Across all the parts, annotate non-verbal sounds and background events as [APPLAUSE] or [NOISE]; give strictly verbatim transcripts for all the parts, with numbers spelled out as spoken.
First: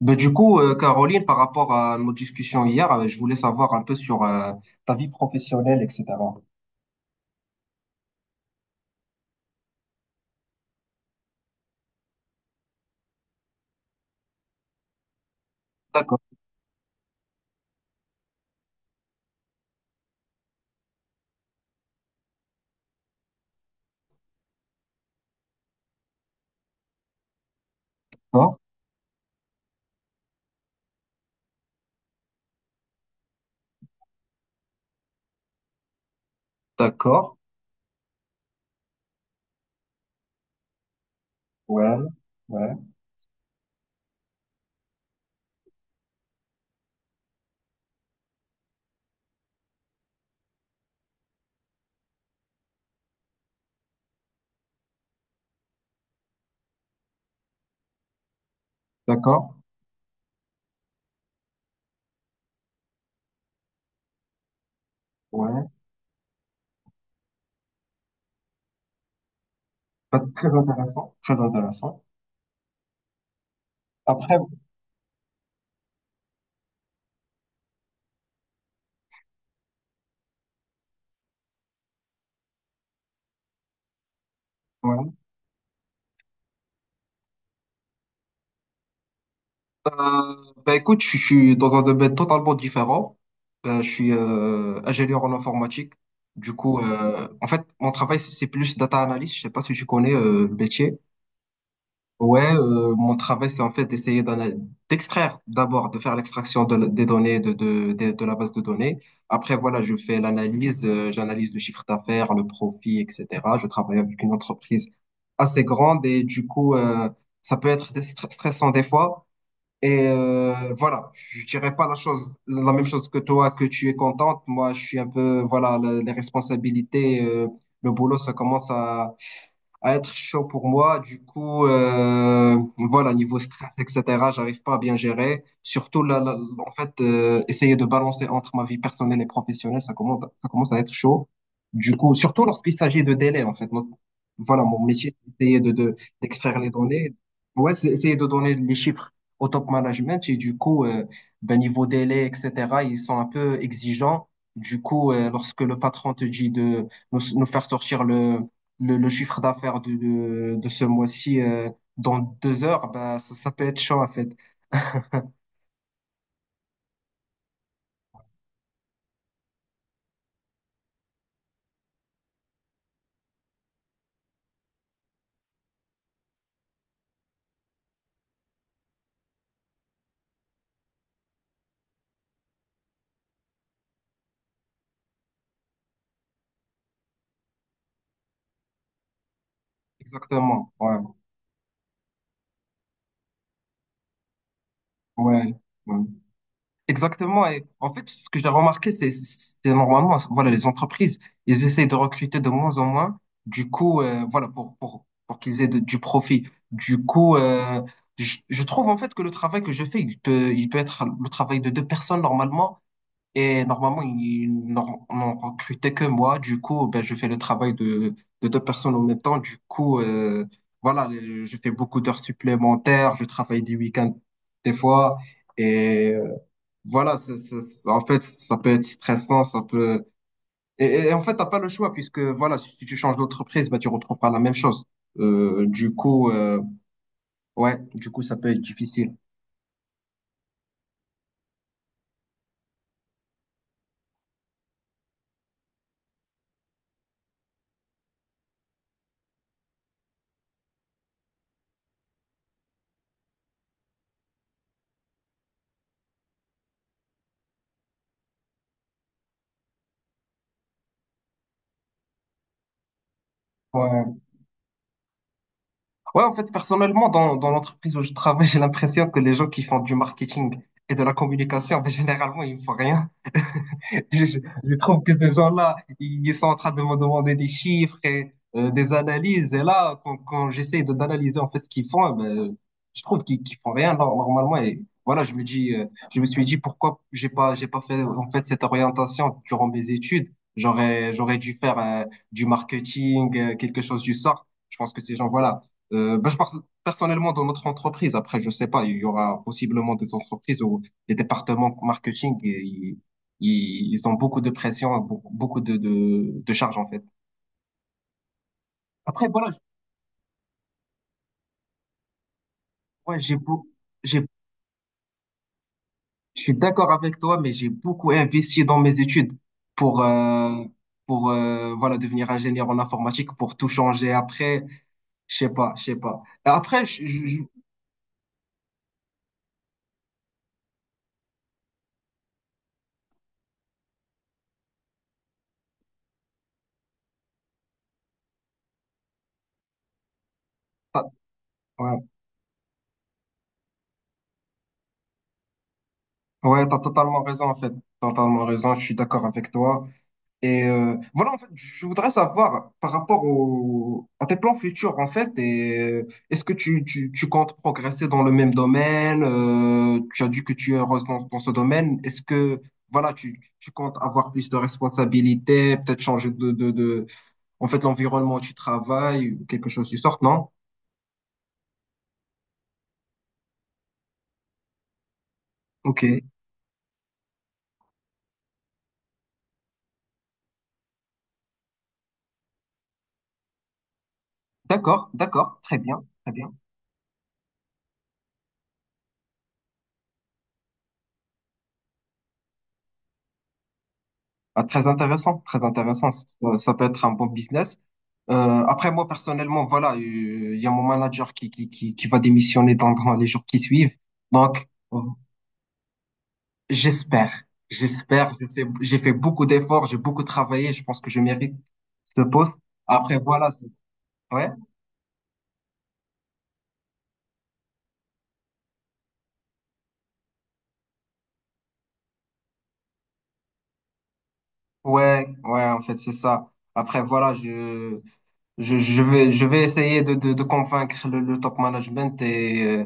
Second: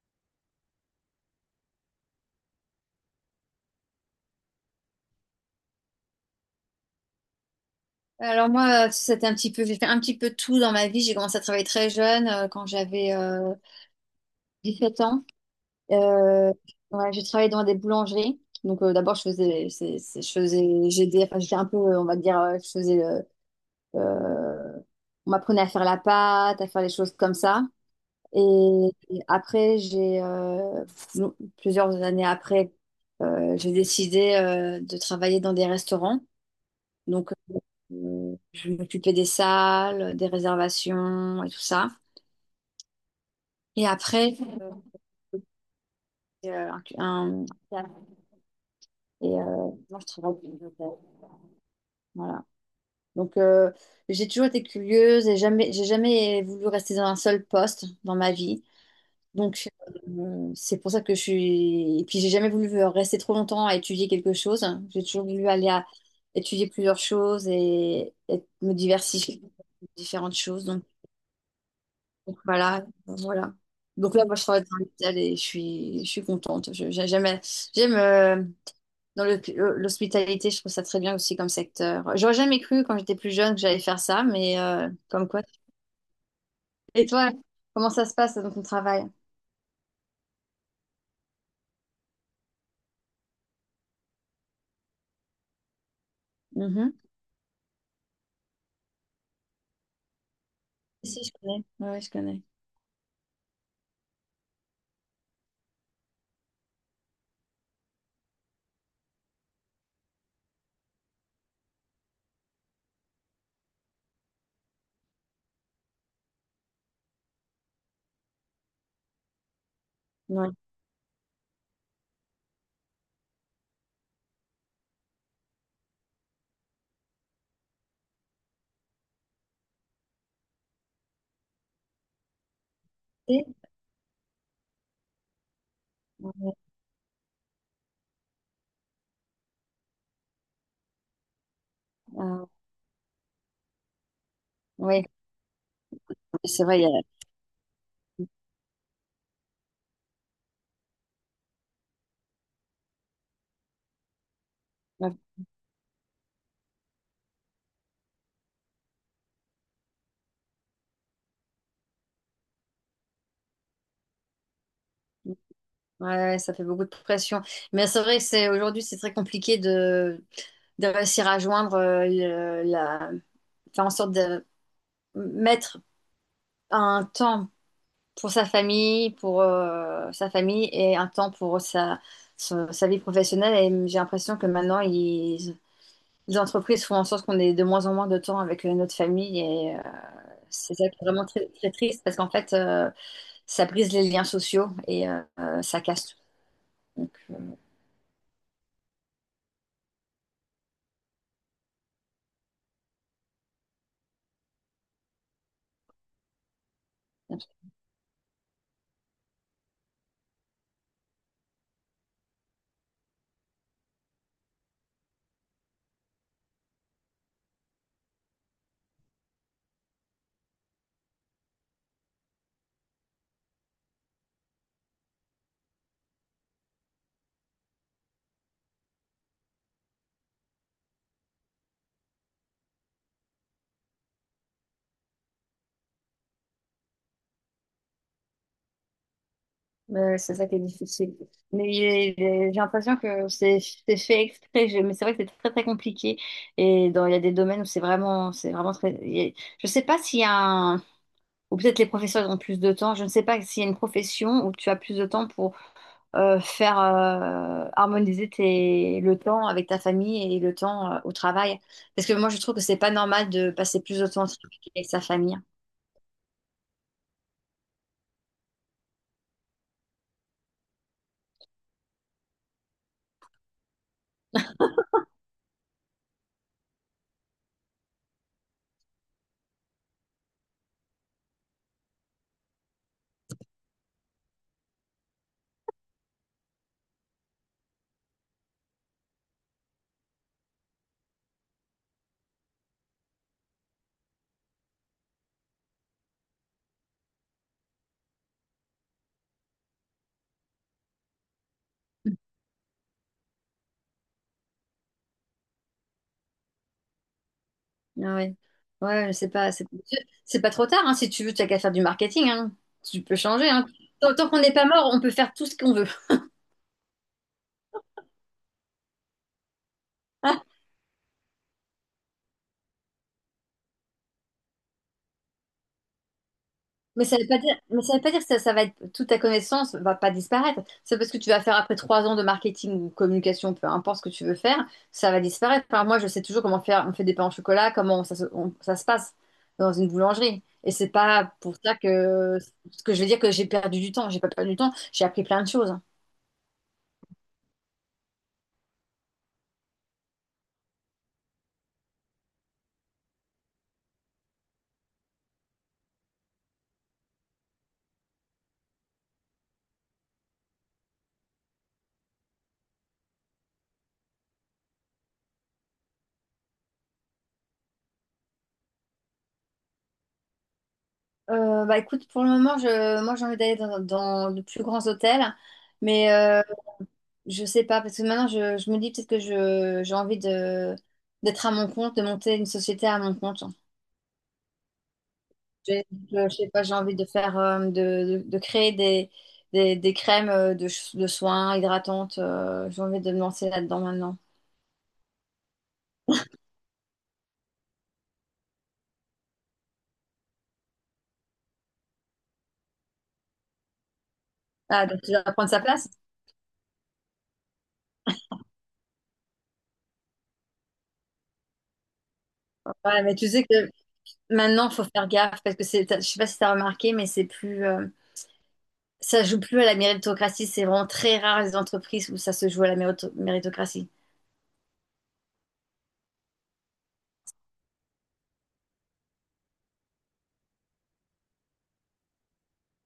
Ben, du coup, euh, Caroline, par rapport à nos discussions hier, euh, je voulais savoir un peu sur euh, ta vie professionnelle, et cetera. Alors moi, c'était un petit peu, j'ai fait un petit peu tout dans ma vie. J'ai commencé à travailler très jeune, euh, quand j'avais euh, dix-sept ans. D'accord, Euh, ouais, j'ai travaillé dans des boulangeries. Donc euh, d'abord, je faisais, c'est- c'est- je faisais, j'aidais, enfin j'étais un peu, euh, on va dire, euh, je faisais, euh, euh, on m'apprenait à faire la pâte, à faire les choses comme ça. d'accord, Et, et après, j'ai euh, plusieurs années après, euh, j'ai décidé euh, de travailler dans des restaurants. Donc, d'accord, euh, je m'occupais des salles, des réservations et tout ça. ouais, ouais, Et après, euh, un, un- et, euh, moi, je travaille pour une hôtel. Voilà. Donc, euh, j'ai toujours été curieuse et jamais, j'ai jamais voulu rester dans un seul poste dans ma vie. d'accord, Donc, euh, c'est pour ça que je suis. Et puis, j'ai jamais voulu rester trop longtemps à étudier quelque chose. J'ai toujours voulu ouais. aller à étudier plusieurs choses et, et me diversifier dans Ben, différentes très choses. Donc, intéressant, très intéressant. Donc voilà, ben, voilà. Donc là, moi, Après, je travaille dans l'hôpital et je suis, je suis contente. Je- j'ai- J'aime, j'aime euh, dans le- L'hospitalité, je trouve ça très bien aussi comme secteur. J'aurais jamais cru quand j'étais plus jeune que j'allais faire ça, mais euh, ouais. comme quoi. Et toi, comment ça se passe dans ton travail? Euh, ben, écoute, je suis dans un domaine totalement différent. Ben, je suis euh, ingénieur en informatique. Du coup, Mhm. euh, en fait, mon travail, c'est c'est plus data analyst. Je sais pas si tu connais euh, le métier. Si, je connais. Ouais, je Ouais, connais. euh, mon travail, c'est en fait d'essayer d'ana- d'extraire d'abord, de faire l'extraction de la- des données de, de, de, de la base de données. Après, voilà, je fais l'analyse, euh, j'analyse le chiffre d'affaires, le profit, et cetera. Je travaille avec une entreprise assez grande et du coup, euh, ça peut être des stre- stressant des fois. Et Ouais. euh, voilà, je dirais pas la chose, la même chose que toi, que tu es contente. Moi, je suis un peu, voilà, le- les responsabilités, euh, le boulot, ça commence à à être chaud pour moi. Du coup, euh, voilà, niveau Et- stress, et cetera, j'arrive pas à bien gérer. Surtout, là, là, ouais, en fait, euh, essayer de balancer entre ma vie personnelle et professionnelle, ça commence, ça commence à être chaud. Du coup, surtout euh, lorsqu'il s'agit de délais, en fait. Mon- voilà, mon ouais, métier, c'est essayer de, de, d'extraire c'est les vrai, il y a- données. Ouais, c'est essayer de donner les chiffres au top management. Et du coup, euh, ben, niveau délai, et cetera, ils sont un peu exigeants. Du ouais, coup, euh, lorsque le patron te dit de nous, nous faire sortir le, le, le chiffre d'affaires de, de, de ce mois-ci euh, dans deux heures, bah, ça, ça peut être chaud en fait. ouais, ça fait beaucoup de pression. Mais c'est vrai que c'est aujourd'hui, c'est très compliqué de, de réussir à joindre euh, le- la, faire en sorte de mettre un temps pour sa famille, pour euh, sa famille et un temps pour sa, sa, sa vie professionnelle. Et j'ai l'impression que maintenant, ils- les entreprises font en sorte qu'on ait de moins en moins de temps avec euh, notre famille. Et euh, Exactement. c'est ça qui Ouais, est vraiment très, très triste parce qu'en fait, euh, ça brise les liens sociaux et euh, ouais, euh, ça ouais. casse tout. Donc, euh, Exactement. Et en fait, ce que j'ai remarqué, c'est c'est- normalement, voilà, les entreprises, ils essayent de recruter de moins en moins. Du coup, euh, voilà, pour, pour, pour qu'ils aient de- du profit. Du coup, euh, je, je trouve en fait que le travail que je fais, il peut, il peut être le travail de deux personnes normalement. Et normalement, ils n'en n'en recrutaient que moi. Du coup, ben, je fais le travail de, de deux personnes en même temps. Du coup, euh, voilà, euh, je fais beaucoup d'heures supplémentaires. Je travaille des week-ends des fois. Et euh, voilà, c'est- c'est- c'est- en fait, ça peut être stressant. Ça peut. Et, et- et en fait, t'as pas le choix puisque voilà, si tu changes d'entreprise, ben, tu retrouves pas la même chose. Euh, du coup, euh, ouais, du coup, ça peut être difficile. Euh, c'est ça qui est difficile. Mais j'ai j'ai- j'ai l'impression que c'est c'est fait exprès. Je- Mais c'est vrai que c'est très très compliqué. Et dans, il y a des domaines où c'est vraiment, c'est vraiment très. il y a- Je sais pas s'il y a un. Ou peut-être les professeurs ont plus de temps. Je ne sais pas s'il y a une profession où tu as plus de temps pour euh, faire euh, harmoniser tes, le temps avec ta famille et le temps euh, au travail. Parce que moi, je trouve que c'est pas normal de passer plus de Ouais. temps au travail qu'avec sa famille. Ouais, en fait, personnellement, dans, dans l'entreprise où je travaille, [LAUGHS] j'ai l'impression que les gens qui font du marketing et de la communication, ben, généralement, ils ne font rien. [LAUGHS] Je, je- je trouve que ces gens-là, ils sont en train de me demander des chiffres et euh, des analyses. Et là, quand, quand j'essaie de d'analyser en fait ce qu'ils font, eh ben, je trouve qu'ils qu'ils font rien nor- normalement. Et voilà, je me dis, euh, je me suis dit pourquoi j'ai pas, j'ai pas fait en fait cette orientation durant mes études. J'aurais, j'aurais dû faire euh, du marketing, euh, quelque chose du sort. Je pense que ces gens, voilà. Euh, ben, je pense personnellement dans notre entreprise. Après, je sais pas, il y aura possiblement des entreprises où les départements marketing, ils, ils ont beaucoup de pression, beaucoup beaucoup de, de, de charge en fait. Ah Ouais, ouais, Après, c'est voilà, pas, je- c'est c'est pas trop tard, hein, si tu veux, tu as qu'à faire du marketing, hein. Tu peux ouais, j'ai changer, hein. beau- Tant, j'ai, tant qu'on n'est pas mort, on peut faire tout ce qu'on veut. je suis d'accord avec toi, mais j'ai beaucoup investi dans mes études pour, euh, pour euh, voilà, devenir ingénieur en informatique, pour tout changer après, je sais pas, je sais pas. Et après, [LAUGHS] Mais je, ça je- veut pas je- dire, mais ça veut pas dire que ça, ça va être, toute ta connaissance va pas disparaître. C'est parce que tu vas faire après trois ans de marketing ou communication, peu importe ce que tu veux faire, ça va disparaître. Enfin, moi, je sais toujours comment faire, on fait des pains au chocolat, comment ça se, on- ça se passe dans une boulangerie. Et c'est t'as- pas pour ça ouais, que, que je vais dire que j'ai perdu du temps. J'ai pas perdu du temps, j'ai appris plein de choses, hein. ouais, t'as totalement raison en fait, t'as totalement raison, je suis d'accord avec toi. Et euh, voilà, en fait, je voudrais savoir par rapport au, à tes plans futurs, en fait, et euh, est-ce que tu, tu, tu comptes progresser dans le même domaine? Euh, tu as dit que tu es heureuse dans, dans ce domaine. Est-ce que, voilà, tu, tu comptes avoir plus de responsabilités, peut-être changer de, de, de, en fait, l'environnement où tu travailles, ou quelque chose du sort, non? Euh, bah écoute, pour le moment, je, moi j'ai envie d'aller dans, dans de plus grands hôtels, Ok, mais euh, je sais pas, parce que maintenant je, je me dis peut-être que je, j'ai envie de, d'être à mon compte, de monter une société à mon compte. d'accord, d'accord, Je, très bien, je, très je sais bien. pas, j'ai envie de faire, euh, de, de, de créer des, des, des crèmes euh, de, ch- de soins hydratantes, euh, j'ai envie de me lancer là-dedans maintenant. Ah, très intéressant, très intéressant. Ça, ça peut être un bon business. Euh, Après, moi, personnellement, voilà, euh, il y a mon manager qui, qui, qui, qui va démissionner dans, dans les jours qui suivent. Donc, Ah, euh, donc tu vas prendre sa place? j'espère, j'espère, j'ai fait, j'ai fait beaucoup d'efforts, j'ai beaucoup travaillé, je pense que je mérite ce poste. Ouais, mais Après, tu sais voilà, que c'est- ouais, maintenant, faut faire gaffe, parce que c'est, t'as- je sais pas si t'as remarqué, mais c'est plus... euh, Ça joue plus à la méritocratie. C'est vraiment très rare les entreprises où ça se joue à la mérito- méritocratie. ouais, ouais, en fait, c'est ça. Après, voilà, je, Je, je vais, je vais essayer de, de, de convaincre le, le top management et euh,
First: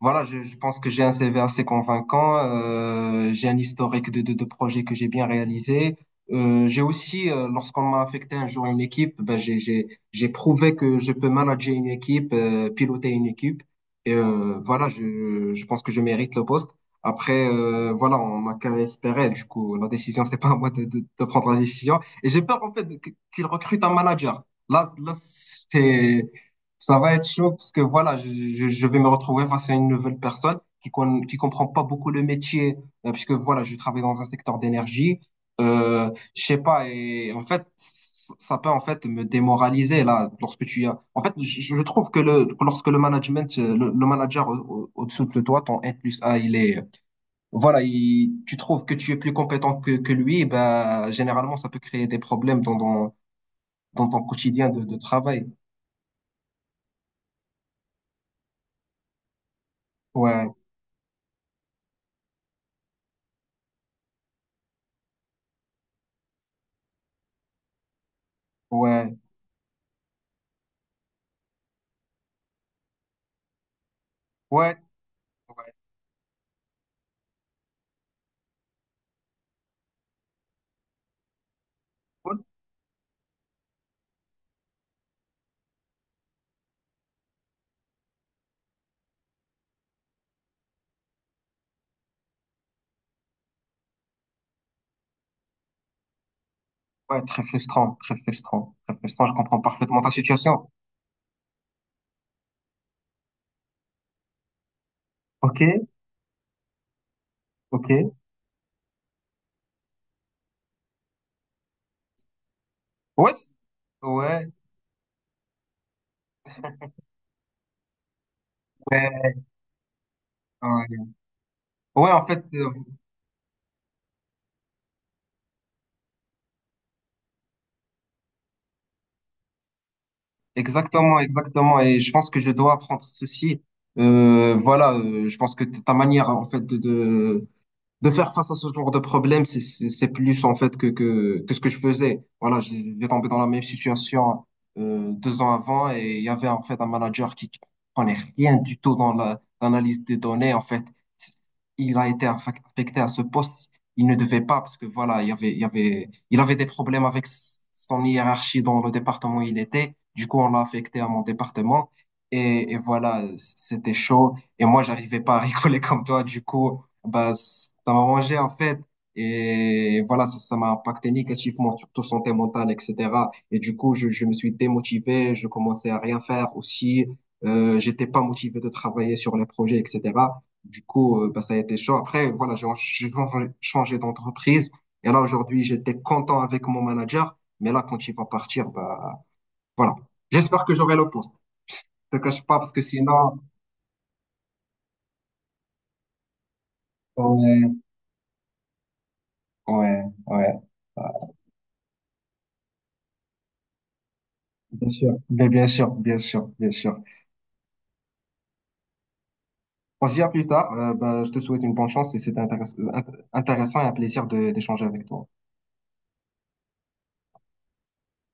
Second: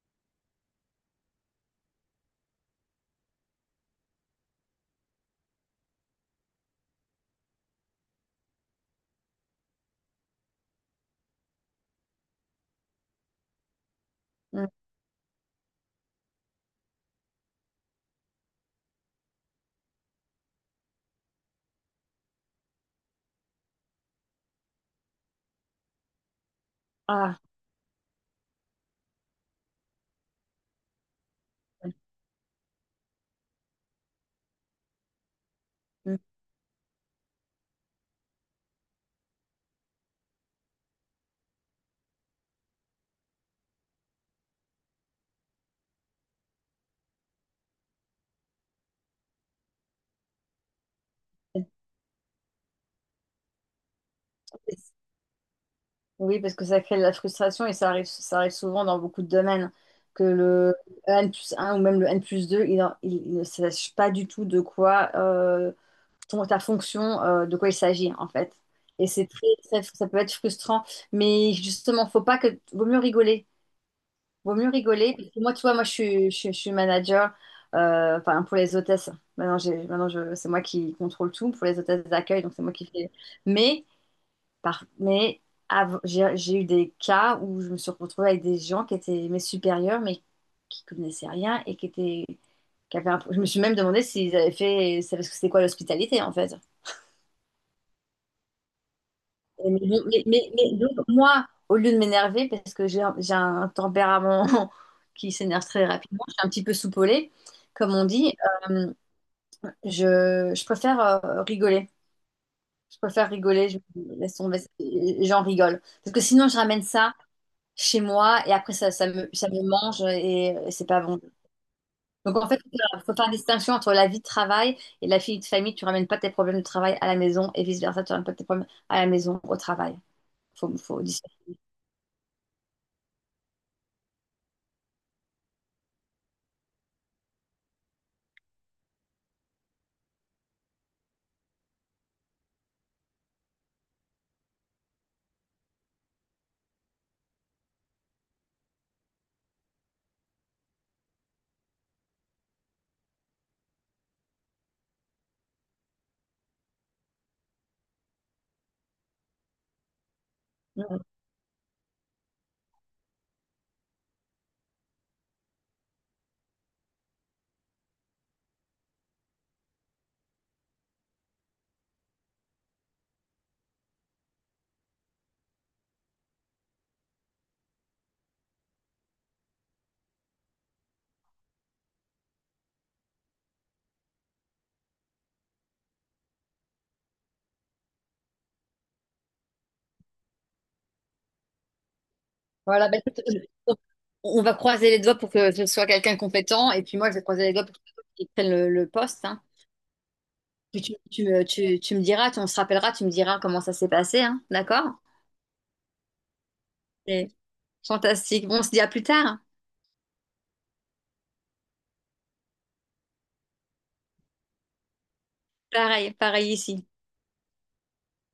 voilà, je, je pense que j'ai un C V assez convaincant, euh, j'ai un historique de, de, de projets que j'ai bien réalisé. Euh, j'ai aussi, euh, lorsqu'on m'a affecté un jour à une équipe, ben j'ai, j'ai, j'ai prouvé que je peux manager une équipe, euh, piloter une équipe. Et euh, Mm. voilà, je, je pense que je mérite le poste. Après, euh, voilà, on m'a qu'à espérer. Du coup, la décision, c'est pas à moi de, de, de prendre la décision. Et j'ai peur en fait de- qu'il recrute un manager. Là, là, c'est, ça va être Ah. chaud parce que voilà, je, je, je vais me retrouver face à une nouvelle personne qui con, qui comprend pas beaucoup le métier, euh, puisque voilà, je travaille dans un secteur d'énergie. Euh, Mm. je sais pas, et en fait, c- ça peut en fait me démoraliser là, lorsque tu as. En fait, je, je trouve que le, que lorsque le management, euh, le, le manager au dessous de toi, ton N plus A, il est, voilà, il, tu trouves que tu es plus compétent que, que lui, bah, généralement, ça peut créer des problèmes dans, dans, dans ton quotidien de, de travail. Oui, parce que ça crée de la frustration et ça arrive, ça arrive souvent dans beaucoup de domaines. Que Ouais, le N plus un ou même le N plus deux, il, en- il- il ne sache pas du tout de quoi euh, ton- ta fonction, euh, de quoi il s'agit en fait. Et ouais, c'est très, très, ça peut être frustrant, mais justement, faut pas que, vaut mieux rigoler. Vaut mieux ouais, rigoler. Parce que moi, tu ouais, vois, moi, je suis, je, suis je suis manager, euh, enfin, pour les hôtesses. Maintenant, j'ai, maintenant, je, c'est moi qui contrôle tout pour les hôtesses ouais, d'accueil, donc c'est moi qui fais. Mais, par, mais av- j'ai, j'ai eu des cas où je me suis retrouvée avec des gens qui étaient mes supérieurs, mais qui connaissaient rien et qui étaient, qui avaient un- je me suis même demandé s'ils avaient fait, savaient ce que c'était quoi l'hospitalité, en fait. ouais, très frustrant, très frustrant, très frustrant. Je comprends Et Mais, bon, parfaitement ta mais- mais- situation. mais donc, moi, au lieu de m'énerver, parce que j'ai un, j'ai un tempérament [LAUGHS] qui Ok, s'énerve très rapidement, je suis un petit peu soupolée, comme on ok. dit, euh, je, je préfère euh, rigoler. Je préfère Ouais, c- rigoler, je laisse ouais, tomber, et j'en rigole. Parce que sinon, je ramène ça chez moi et après, ça, ça me, ouais, ça me mange et, et c'est pas ouais. bon. Ouais, en Donc fait, en fait, euh, il faut faire une distinction entre la vie de travail et la vie de famille. Tu ramènes pas tes problèmes de travail à la maison et vice-versa, tu ramènes pas tes problèmes à la maison au travail. Faut, faut exactement, dissocier. exactement. Et je pense que je dois apprendre ceci. Euh, voilà, euh, je pense que t- ta manière, en fait, de, de faire face à ce genre de problème, c'est c'est- c'est plus en fait que, que, que ce que je faisais. Voilà, j'ai j'ai tombé dans la même situation euh, deux ans avant et il y avait en fait un manager qui qui prenait rien du tout dans la- l'analyse des données. En fait, il a été affac- affecté à ce poste. Il ne devait pas parce que voilà, il y avait, il y avait, il avait des problèmes avec s- son hiérarchie dans le département où il était. Du coup, on l'a affecté à mon département. Et, et voilà, c- c'était chaud. Et moi, j'arrivais pas à [LAUGHS] rigoler comme toi. Du coup, bah, ça m'a arrangé en fait. Et voilà, ça, ça m'a impacté négativement, surtout santé mentale, et cetera. Et du coup, je, je me suis démotivé, je commençais à rien faire aussi. Euh, j'étais pas motivé de travailler sur les projets, et cetera. Du coup, euh, bah, ça a été chaud. Après, voilà, j'ai en- j'ai changé changé d'entreprise. Et là, aujourd'hui, j'étais content avec mon manager. Mais là, quand il va partir, bah, voilà. J'espère que j'aurai le poste. Je te cache pas parce que Voilà, bah, écoute, sinon, on on va croiser les doigts pour que ce soit quelqu'un de compétent, et puis moi, je vais croiser les ouais, doigts pour qu'il prenne le, le poste, hein. ouais, ouais. Puis tu, tu, me, tu, tu me diras, tu, on se rappellera, tu me diras comment ça s'est passé, hein, d'accord? Bien sûr, bien, bien sûr, bien sûr, bien sûr. C'est fantastique. Bon, on se dit à plus tard, hein. On se dit à plus tard. Euh, ben, je te souhaite une bonne chance et c'était intéress- int- intéressant et un plaisir de- d'échanger avec toi. Pareil, pareil ici.